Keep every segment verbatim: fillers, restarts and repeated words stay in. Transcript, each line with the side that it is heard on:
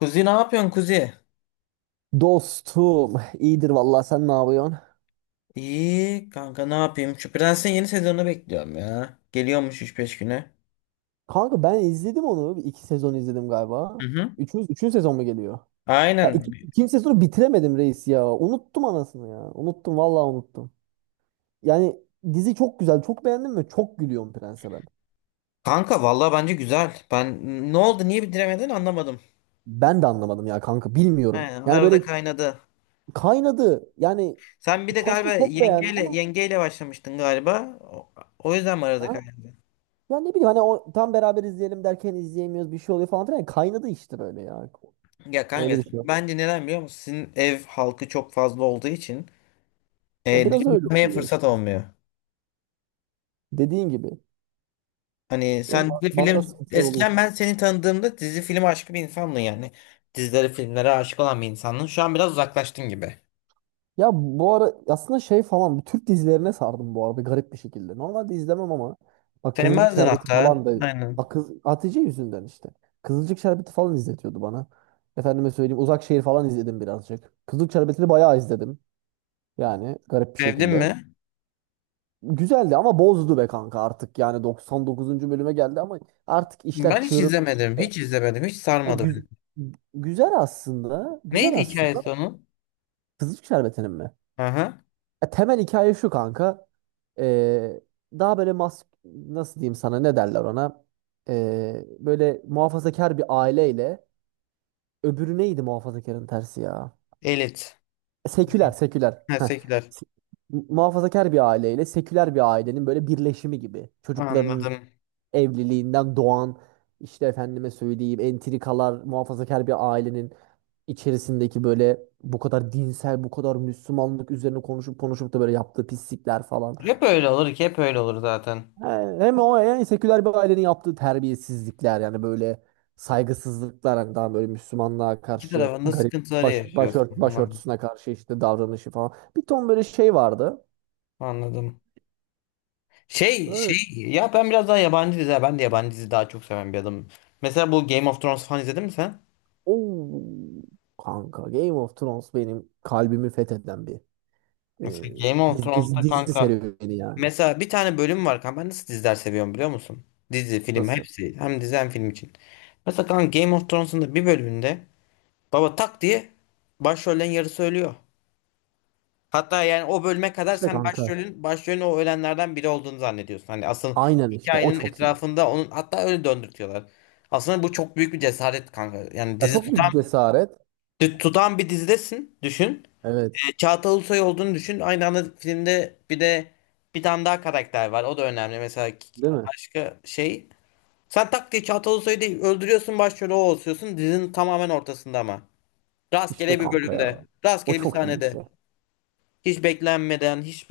left: Kuzi, ne yapıyorsun Kuzi?
right: Dostum iyidir vallahi, sen ne yapıyorsun?
left: İyi kanka, ne yapayım? Şu Prens'in yeni sezonunu bekliyorum ya. Geliyormuş üç beş güne.
right: Kanka ben izledim onu. Bir iki sezon izledim
left: Hı
right: galiba.
left: hı.
right: Üçüncü, üçüncü sezon mu geliyor? Ya
left: Aynen.
right: iki, ikinci sezonu bitiremedim reis ya. Unuttum anasını ya. Unuttum vallahi, unuttum. Yani dizi çok güzel. Çok beğendim ve çok gülüyorum Prens'e ben.
left: Kanka vallahi bence güzel. Ben ne oldu niye bitiremedin anlamadım.
right: Ben de anlamadım ya kanka,
left: He,
right: bilmiyorum. Yani
left: arada
right: böyle
left: kaynadı.
right: kaynadı. Yani
left: Sen bir de
right: çok- aslında
left: galiba
right: çok beğendim
left: yengeyle
right: ama.
left: yengeyle başlamıştın galiba. O, o yüzden mi arada
right: Ha?
left: kaynadı?
right: Ya ne bileyim, hani o, tam beraber izleyelim derken izleyemiyoruz, bir şey oluyor falan filan. Yani kaynadı işte böyle ya.
left: Ya kanka,
right: Öyle bir şey.
left: bence neden biliyor musun? Sizin ev halkı çok fazla olduğu için
right: Ya
left: e,
right: biraz öyle
left: dinlemeye
right: oluyor
left: fırsat
right: işte.
left: olmuyor.
right: Dediğin gibi.
left: Hani
right: Böyle
left: sen
right: ba-
left: dizi
right: bazen
left: film,
right: sıkıntılar oluyor.
left: eskiden ben seni tanıdığımda dizi film aşkı bir insandın yani. Dizilere filmlere aşık olan bir insandın. Şu an biraz uzaklaştın gibi.
right: Ya bu ara aslında şey falan, bu Türk dizilerine sardım bu arada, garip bir şekilde. Normalde izlemem ama bak Kızılcık
left: Sevmezdin
right: Şerbeti falan
left: hatta.
right: da,
left: Aynen.
right: bak kız, Hatice yüzünden işte. Kızılcık Şerbeti falan izletiyordu bana. Efendime söyleyeyim, Uzak Şehir falan izledim birazcık. Kızılcık Şerbeti'ni bayağı izledim. Yani garip bir
left: Sevdin
right: şekilde.
left: mi?
right: Güzeldi ama bozdu be kanka artık. Yani doksan dokuzuncu bölüme geldi ama artık işler
left: Ben hiç
right: çığırından
left: izlemedim.
right: çıktı.
left: Hiç izlemedim. Hiç
right: Ya,
left: sarmadı beni.
right: gü- Güzel aslında. Güzel
left: Neydi
right: aslında.
left: hikayesi onun?
right: Kızılcık Şerbeti'nin mi?
left: Aha.
right: Ya temel hikaye şu kanka. Ee, Daha böyle mas, nasıl diyeyim sana, ne derler ona? Ee, böyle muhafazakar bir aileyle, öbürü neydi muhafazakarın tersi ya?
left: Elit.
right: E, Seküler, seküler.
left: Ha,
right: Heh.
left: Sekiler.
right: Se- Muhafazakar bir aileyle seküler bir ailenin böyle birleşimi gibi. Çocukların
left: Anladım.
right: evliliğinden doğan işte, efendime söyleyeyim, entrikalar, muhafazakar bir ailenin içerisindeki böyle bu kadar dinsel, bu kadar Müslümanlık üzerine konuşup konuşup da böyle yaptığı pislikler falan.
left: Hep öyle olur ki, hep öyle olur zaten.
right: Ha, hem o, yani seküler bir ailenin yaptığı terbiyesizlikler, yani böyle saygısızlıklar, hani daha böyle Müslümanlığa
left: İki
right: karşı
left: tarafında
right: garip
left: sıkıntıları
right: baş, başört,
left: yaşıyorsun. Anladım.
right: başörtüsüne karşı işte davranışı falan. Bir ton böyle şey vardı.
left: Anladım. Şey
right: Öyle,
left: şey ya, ben biraz daha yabancı dizi, ben de yabancı dizi daha çok seven bir adamım. Mesela bu Game of Thrones falan izledin mi sen?
right: o kanka Game of Thrones benim kalbimi fetheden bir e,
left: Mesela Game of
right: dizi, dizi,
left: Thrones'ta
right: dizi
left: kanka,
right: serüveni yani.
left: mesela bir tane bölüm var kanka, ben nasıl diziler seviyorum biliyor musun? Dizi, film,
right: Nasıl?
left: hepsi, hem dizi hem film için. Mesela kanka Game of Thrones'un da bir bölümünde baba tak diye başrollerin yarısı ölüyor. Hatta yani o bölüme kadar
right: İşte
left: sen
right: kanka.
left: başrolün başrolün o ölenlerden biri olduğunu zannediyorsun. Hani asıl
right: Aynen işte o
left: hikayenin
right: çok iyi.
left: etrafında onun, hatta öyle döndürtüyorlar. Aslında bu çok büyük bir cesaret kanka. Yani
right: Ya
left: dizi
right: çok
left: tutan
right: büyük cesaret.
left: Tut- Tutan bir dizidesin düşün.
right: Evet.
left: E, Çağatay Ulusoy olduğunu düşün. Aynı anda filmde bir de bir tane daha karakter var. O da önemli. Mesela k-
right: Değil mi?
left: başka şey. Sen tak diye Çağatay Ulusoy'u değil öldürüyorsun, başrolü o oluyorsun. Dizinin tamamen ortasında ama.
right: İşte
left: Rastgele bir
right: kanka ya.
left: bölümde.
right: O
left: Rastgele bir
right: çok iyi bir
left: sahnede.
right: şey.
left: Hiç beklenmeden, hiç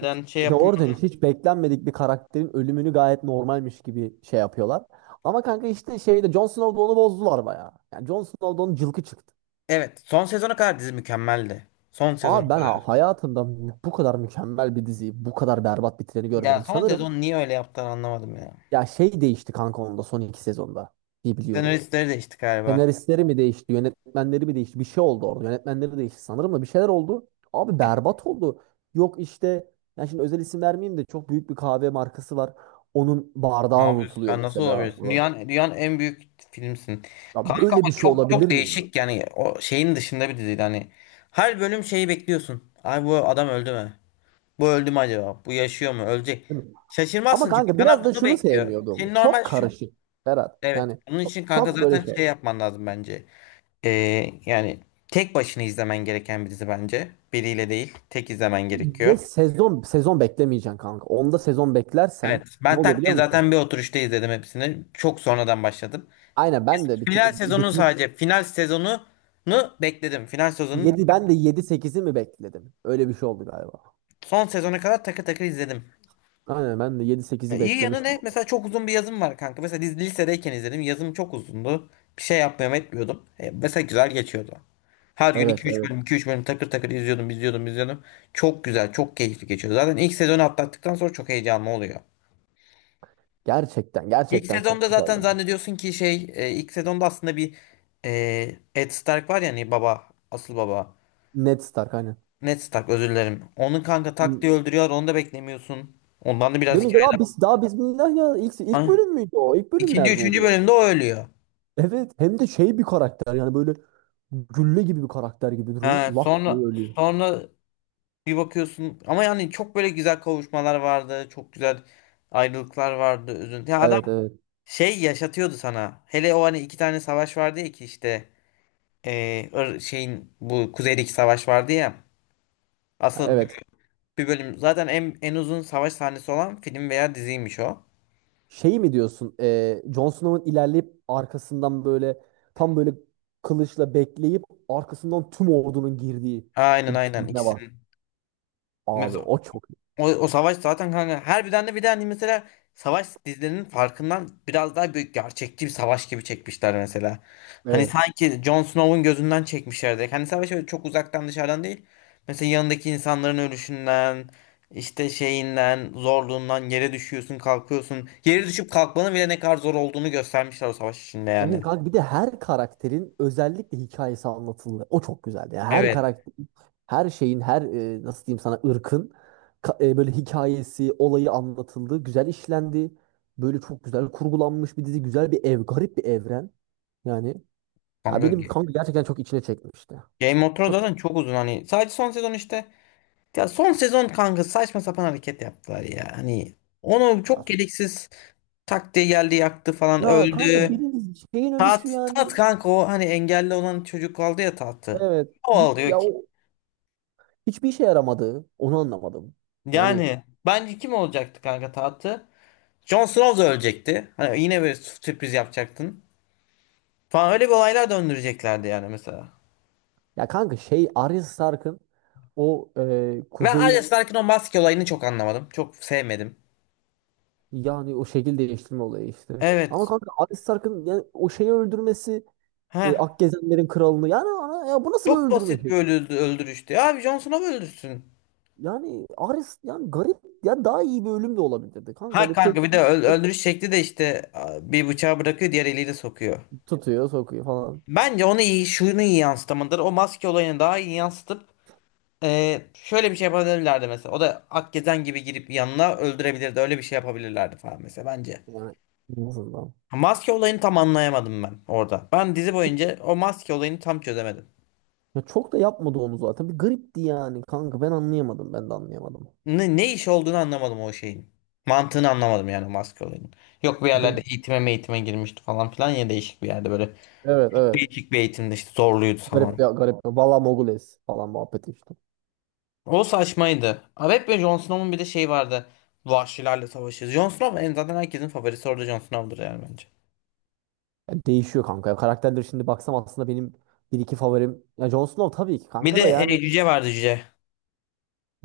right: Hiç,
left: şey
right: Bir de
left: yapım.
right: oradan işte hiç beklenmedik bir karakterin ölümünü gayet normalmiş gibi şey yapıyorlar. Ama kanka işte şeyde, Jon Snow'da onu bozdular bayağı. Yani Jon Snow'da onun cılkı çıktı.
left: Evet. Son sezona kadar dizi mükemmeldi. Son sezona
right: Abi ben ha-
left: kadar.
right: hayatımda bu kadar mükemmel bir diziyi bu kadar berbat bitireni
left: Ya
right: görmedim
left: son
right: sanırım.
left: sezon niye öyle yaptılar anlamadım ya.
right: Ya şey değişti kanka onda, son iki sezonda diye biliyorum.
left: Senaristleri değişti galiba.
right: Senaristleri mi değişti, yönetmenleri mi değişti? Bir şey oldu orada. Yönetmenleri değişti sanırım da, bir şeyler oldu. Abi berbat oldu. Yok işte, yani şimdi özel isim vermeyeyim de çok büyük bir kahve markası var. Onun
left: Ne
right: bardağı
left: yapıyorsun?
right: unutuluyor
left: Sen nasıl
right: mesela
left: olabilirsin?
right: falan.
left: Dünyanın, dünyanın en büyük filmsin.
right: Ya
left: Kanka
right: böyle bir
left: ama
right: şey
left: çok
right: olabilir
left: çok
right: mi ya?
left: değişik, yani o şeyin dışında bir diziydi hani. Her bölüm şeyi bekliyorsun. Ay, bu adam öldü mü? Bu öldü mü acaba? Bu yaşıyor mu? Ölecek.
right: Değil mi? Ama
left: Şaşırmazsın çünkü
right: kanka
left: sana
right: biraz da
left: bunu
right: şunu
left: bekliyor. Senin
right: sevmiyordum.
left: normal
right: Çok
left: şu...
right: karışık Berat.
left: Evet.
right: Yani
left: Onun
right: çok
left: için kanka
right: çok böyle
left: zaten
right: şey.
left: şey yapman lazım bence. Ee, yani tek başına izlemen gereken bir dizi bence. Biriyle değil. Tek izlemen gerekiyor.
right: Ve sezon sezon beklemeyeceksin kanka. Onda sezon beklersen
left: Evet.
right: ne
left: Ben
right: oluyor
left: tak
right: biliyor
left: diye zaten
right: musun?
left: bir oturuşta izledim hepsini. Çok sonradan başladım.
right: Aynen, ben de bir tık
left: Final sezonu
right: bitmiş.
left: sadece. Final sezonunu bekledim. Final sezonunu,
right: Yedi, ben de yedi sekizi mi bekledim? Öyle bir şey oldu galiba.
left: son sezona kadar takır takır izledim.
right: Aynen, ben de yedi
left: Ya
right: sekizi
left: İyi yanı
right: beklemiş
left: ne?
right: bu.
left: Mesela çok uzun bir yazım var kanka. Mesela biz lisedeyken izledim. Yazım çok uzundu. Bir şey yapmıyorum etmiyordum. E, mesela güzel geçiyordu. Her gün
right: Evet,
left: 2-3
right: evet.
left: bölüm 2-3 bölüm takır takır izliyordum izliyordum izliyordum. Çok güzel, çok keyifli geçiyor. Zaten ilk sezonu atlattıktan sonra çok heyecanlı oluyor.
right: Gerçekten
left: İlk
right: gerçekten çok
left: sezonda
right: güzel.
left: zaten zannediyorsun ki şey e, ilk sezonda aslında bir e, Ed Stark var ya, hani baba, asıl baba.
right: Ned Stark aynen.
left: Ned tak, özür dilerim. Onu kanka tak diye öldürüyor. Onu da beklemiyorsun. Ondan da biraz
right: Değil mi? Daha
left: hikaye.
right: biz daha bismillah ya, ilk ilk
left: Ay,
right: bölüm müydü o? İlk
left: İkinci,
right: bölümlerde
left: üçüncü
right: oluyor.
left: bölümde o ölüyor.
right: Evet, hem de şey bir karakter, yani böyle gülle gibi bir karakter gibi duruyor.
left: Ha,
right: Lak diye
left: sonra
right: ölüyor.
left: sonra bir bakıyorsun ama yani çok böyle güzel kavuşmalar vardı. Çok güzel ayrılıklar vardı. Üzüntü. Ya adam
right: Evet, evet.
left: şey yaşatıyordu sana. Hele o hani iki tane savaş vardı ya, ki işte eee, Ir- şeyin bu kuzeydeki savaş vardı ya.
right: Ha,
left: Asıl bir
right: evet.
left: bir bölüm zaten en, en uzun savaş sahnesi olan film veya diziymiş o.
right: Şey mi diyorsun? E, Jon Snow'un ilerleyip arkasından böyle, tam böyle kılıçla bekleyip arkasından tüm ordunun girdiği
left: Aynen
right: bir
left: aynen
right: sahne var.
left: ikisini.
right: Abi o çok iyi.
left: O, o savaş zaten kanka harbiden de, bir de hani mesela savaş dizilerinin farkından biraz daha büyük, gerçekçi bir savaş gibi çekmişler mesela. Hani
right: Evet.
left: sanki Jon Snow'un gözünden çekmişlerdi. Hani savaş öyle çok uzaktan, dışarıdan değil. Mesela yanındaki insanların ölüşünden, işte şeyinden, zorluğundan yere düşüyorsun, kalkıyorsun. Yere düşüp kalkmanın bile ne kadar zor olduğunu göstermişler o savaş içinde yani.
right: Evet kanka, bir de her karakterin özellikle hikayesi anlatıldı. O çok güzeldi. Yani her
left: Evet.
right: karakter, her şeyin, her e, nasıl diyeyim sana, ırkın ka- e, böyle hikayesi, olayı anlatıldı. Güzel işlendi. Böyle çok güzel kurgulanmış bir dizi. Güzel bir ev, garip bir evren. Yani ya
left: Kanka
right: benim kanka gerçekten çok içine çekmişti.
left: Game of Thrones
right: Çok
left: zaten çok uzun hani. Sadece son sezon işte. Ya son sezon kanka saçma sapan hareket yaptılar ya. Hani onu
right: ya,
left: çok gereksiz tak diye geldi, yaktı falan,
right: ya kanka
left: öldü.
right: birinin şeyin ölüşü
left: Tat,
right: yani,
left: tat kanka o hani engelli olan çocuk aldı ya tahtı.
right: evet
left: O
right: hiç,
left: alıyor
right: ya
left: ki.
right: o hiçbir işe yaramadı. Onu anlamadım. Yani
left: Yani bence kim olacaktı kanka tahtı? Jon Snow da ölecekti. Hani yine bir sürpriz yapacaktın. Falan öyle bir olaylar döndüreceklerdi yani mesela.
right: ya kanka, şey Arya Stark'ın o e,
left: Ben Arya
right: kuzeyin,
left: Stark'ın o maske olayını çok anlamadım. Çok sevmedim.
right: yani o şekil değiştirme olayı işte. Ama
left: Evet.
right: kanka Arya Stark'ın yani o şeyi öldürmesi,
left: Heh.
right: e, Akgezenlerin kralını, yani ana, ya bu nasıl bir
left: Çok
right: öldürme
left: basit bir
right: şekli?
left: öldü- öldürüştü. Ya abi Jon Snow öldürsün.
right: Yani Arya yani garip, ya daha iyi bir ölüm de olabilirdi. Kanka
left: Ha
right: öyle
left: kanka,
right: tık
left: bir de öl-
right: tık
left: öldürüş şekli de işte a, bir bıçağı bırakıyor, diğer eliyle sokuyor.
right: tutuyor sokuyor falan.
left: Bence onu iyi, şunu iyi yansıtamadır. O maske olayını daha iyi yansıtıp e, şöyle bir şey yapabilirlerdi mesela. O da Akgezen gibi girip yanına öldürebilirdi. Öyle bir şey yapabilirlerdi falan mesela bence.
right: Yani en azından.
left: Ha, maske olayını tam anlayamadım ben orada. Ben dizi boyunca o maske olayını tam çözemedim.
right: Ya çok da yapmadı onu zaten. Bir garipti yani kanka. Ben anlayamadım. Ben de anlayamadım.
left: Ne, ne iş olduğunu anlamadım o şeyin. Mantığını anlamadım yani o maske olayının. Yok bir
right: Değil mi?
left: yerlerde eğitime eğitime girmişti falan filan ya, değişik bir yerde böyle.
right: Evet, evet.
left: Değişik bir eğitimde işte zorluydu
right: Garip
left: falan.
right: ya, garip. Valla Mogules falan muhabbeti işte.
left: O saçmaydı. Evet ve Jon Snow'un bir de şey vardı. Vahşilerle savaşıyoruz. Jon Snow en, zaten herkesin favorisi orada Jon Snow'dur yani bence.
right: Yani değişiyor kanka. Ya karakterleri şimdi baksam aslında benim bir iki favorim. Ya Jon Snow tabii ki
left: Bir de
right: kanka da
left: e,
right: yani.
left: cüce vardı, cüce.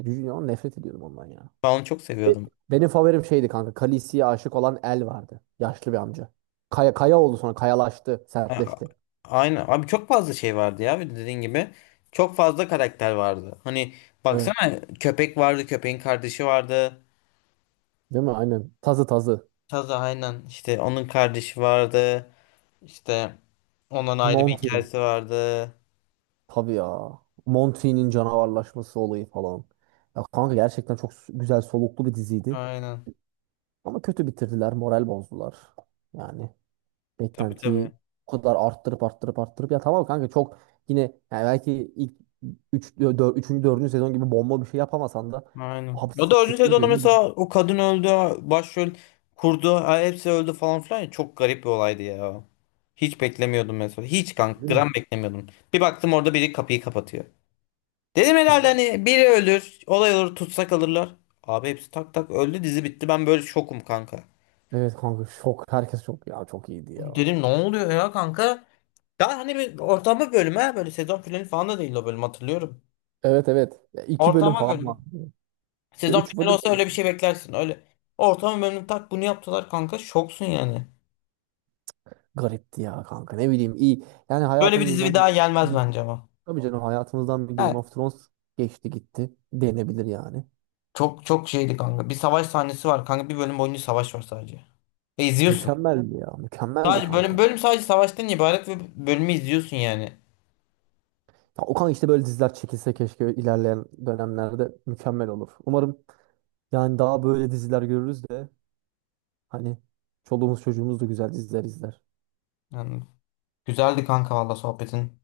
right: Junior, nefret ediyordum ondan ya.
left: Ben onu çok
right: Be-
left: seviyordum.
right: Benim favorim şeydi kanka. Khaleesi'ye aşık olan El vardı. Yaşlı bir amca. Kaya, kaya oldu sonra. Kayalaştı.
left: Ha,
right: Sertleşti.
left: aynen. Abi çok fazla şey vardı ya. Bir de dediğin gibi. Çok fazla karakter vardı. Hani
right: Evet.
left: baksana, köpek vardı. Köpeğin kardeşi vardı.
right: Değil mi? Aynen. Tazı tazı.
left: Taza aynen. İşte onun kardeşi vardı. İşte ondan ayrı bir
right: Mountain.
left: hikayesi vardı.
right: Tabii ya. Monty'nin canavarlaşması olayı falan. Ya kanka gerçekten çok s- güzel soluklu bir diziydi.
left: Aynen.
right: Ama kötü bitirdiler, moral bozdular. Yani
left: Tabii tabii.
right: beklentiyi o kadar arttırıp arttırıp arttırıp ya tamam kanka çok yine yani belki ilk üç dört üçüncü. dördüncü sezon gibi bomba bir şey yapamasan da
left: Aynen.
right: abi
left: O da öldüyse
right: sekizinci
left: de ona,
right: sezon gibi,
left: mesela o kadın öldü, başrol kurdu, ha, hepsi öldü falan filan ya. Çok garip bir olaydı ya. Hiç beklemiyordum mesela. Hiç kank
right: değil mi?
left: gram beklemiyordum. Bir baktım orada biri kapıyı kapatıyor. Dedim herhalde hani biri ölür, olay olur, tutsak alırlar. Abi hepsi tak tak öldü, dizi bitti. Ben böyle şokum kanka.
right: Evet kanka, şok herkes, çok ya, çok iyiydi ya.
left: Dedim ne oluyor ya kanka? Daha hani bir ortama bölüm, ha böyle sezon finali falan da değil o bölüm, hatırlıyorum.
right: Evet, evet. Ya iki bölüm
left: Ortama
right: falan var.
left: bölüm.
right: Ya
left: Sezon
right: üç
left: finali
right: bölüm
left: olsa öyle bir şey beklersin. Öyle ortamı memnun tak bunu yaptılar kanka. Şoksun yani.
right: garipti ya kanka, ne bileyim, iyi. Yani
left: Böyle bir dizi bir
right: hayatımızdan,
left: daha gelmez bence ama.
right: tabii canım, hayatımızdan bir Game
left: Evet.
right: of Thrones geçti gitti denebilir yani.
left: Çok çok şeydi kanka. Bir savaş sahnesi var kanka. Bir bölüm boyunca savaş var sadece. Ve izliyorsun.
right: Mükemmeldi ya, mükemmeldi
left: Sadece
right: kanka.
left: bölüm bölüm sadece savaştan ibaret ve bölümü izliyorsun yani.
right: Ya Okan işte böyle diziler çekilse keşke, ilerleyen dönemlerde mükemmel olur. Umarım yani daha böyle diziler görürüz de, hani çoluğumuz çocuğumuz da güzel diziler izler.
left: Yani güzeldi kanka valla sohbetin.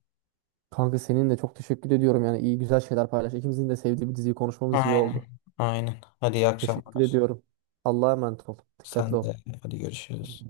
right: Kanka seninle çok teşekkür ediyorum yani, iyi güzel şeyler paylaş. İkimizin de sevdiği bir diziyi konuşmamız iyi
left: Aynen.
right: oldu.
left: Aynen. Hadi iyi
right: Teşekkür
left: akşamlar.
right: ediyorum. Allah'a emanet ol. Dikkatli
left: Sen
right: ol.
left: de, hadi görüşürüz.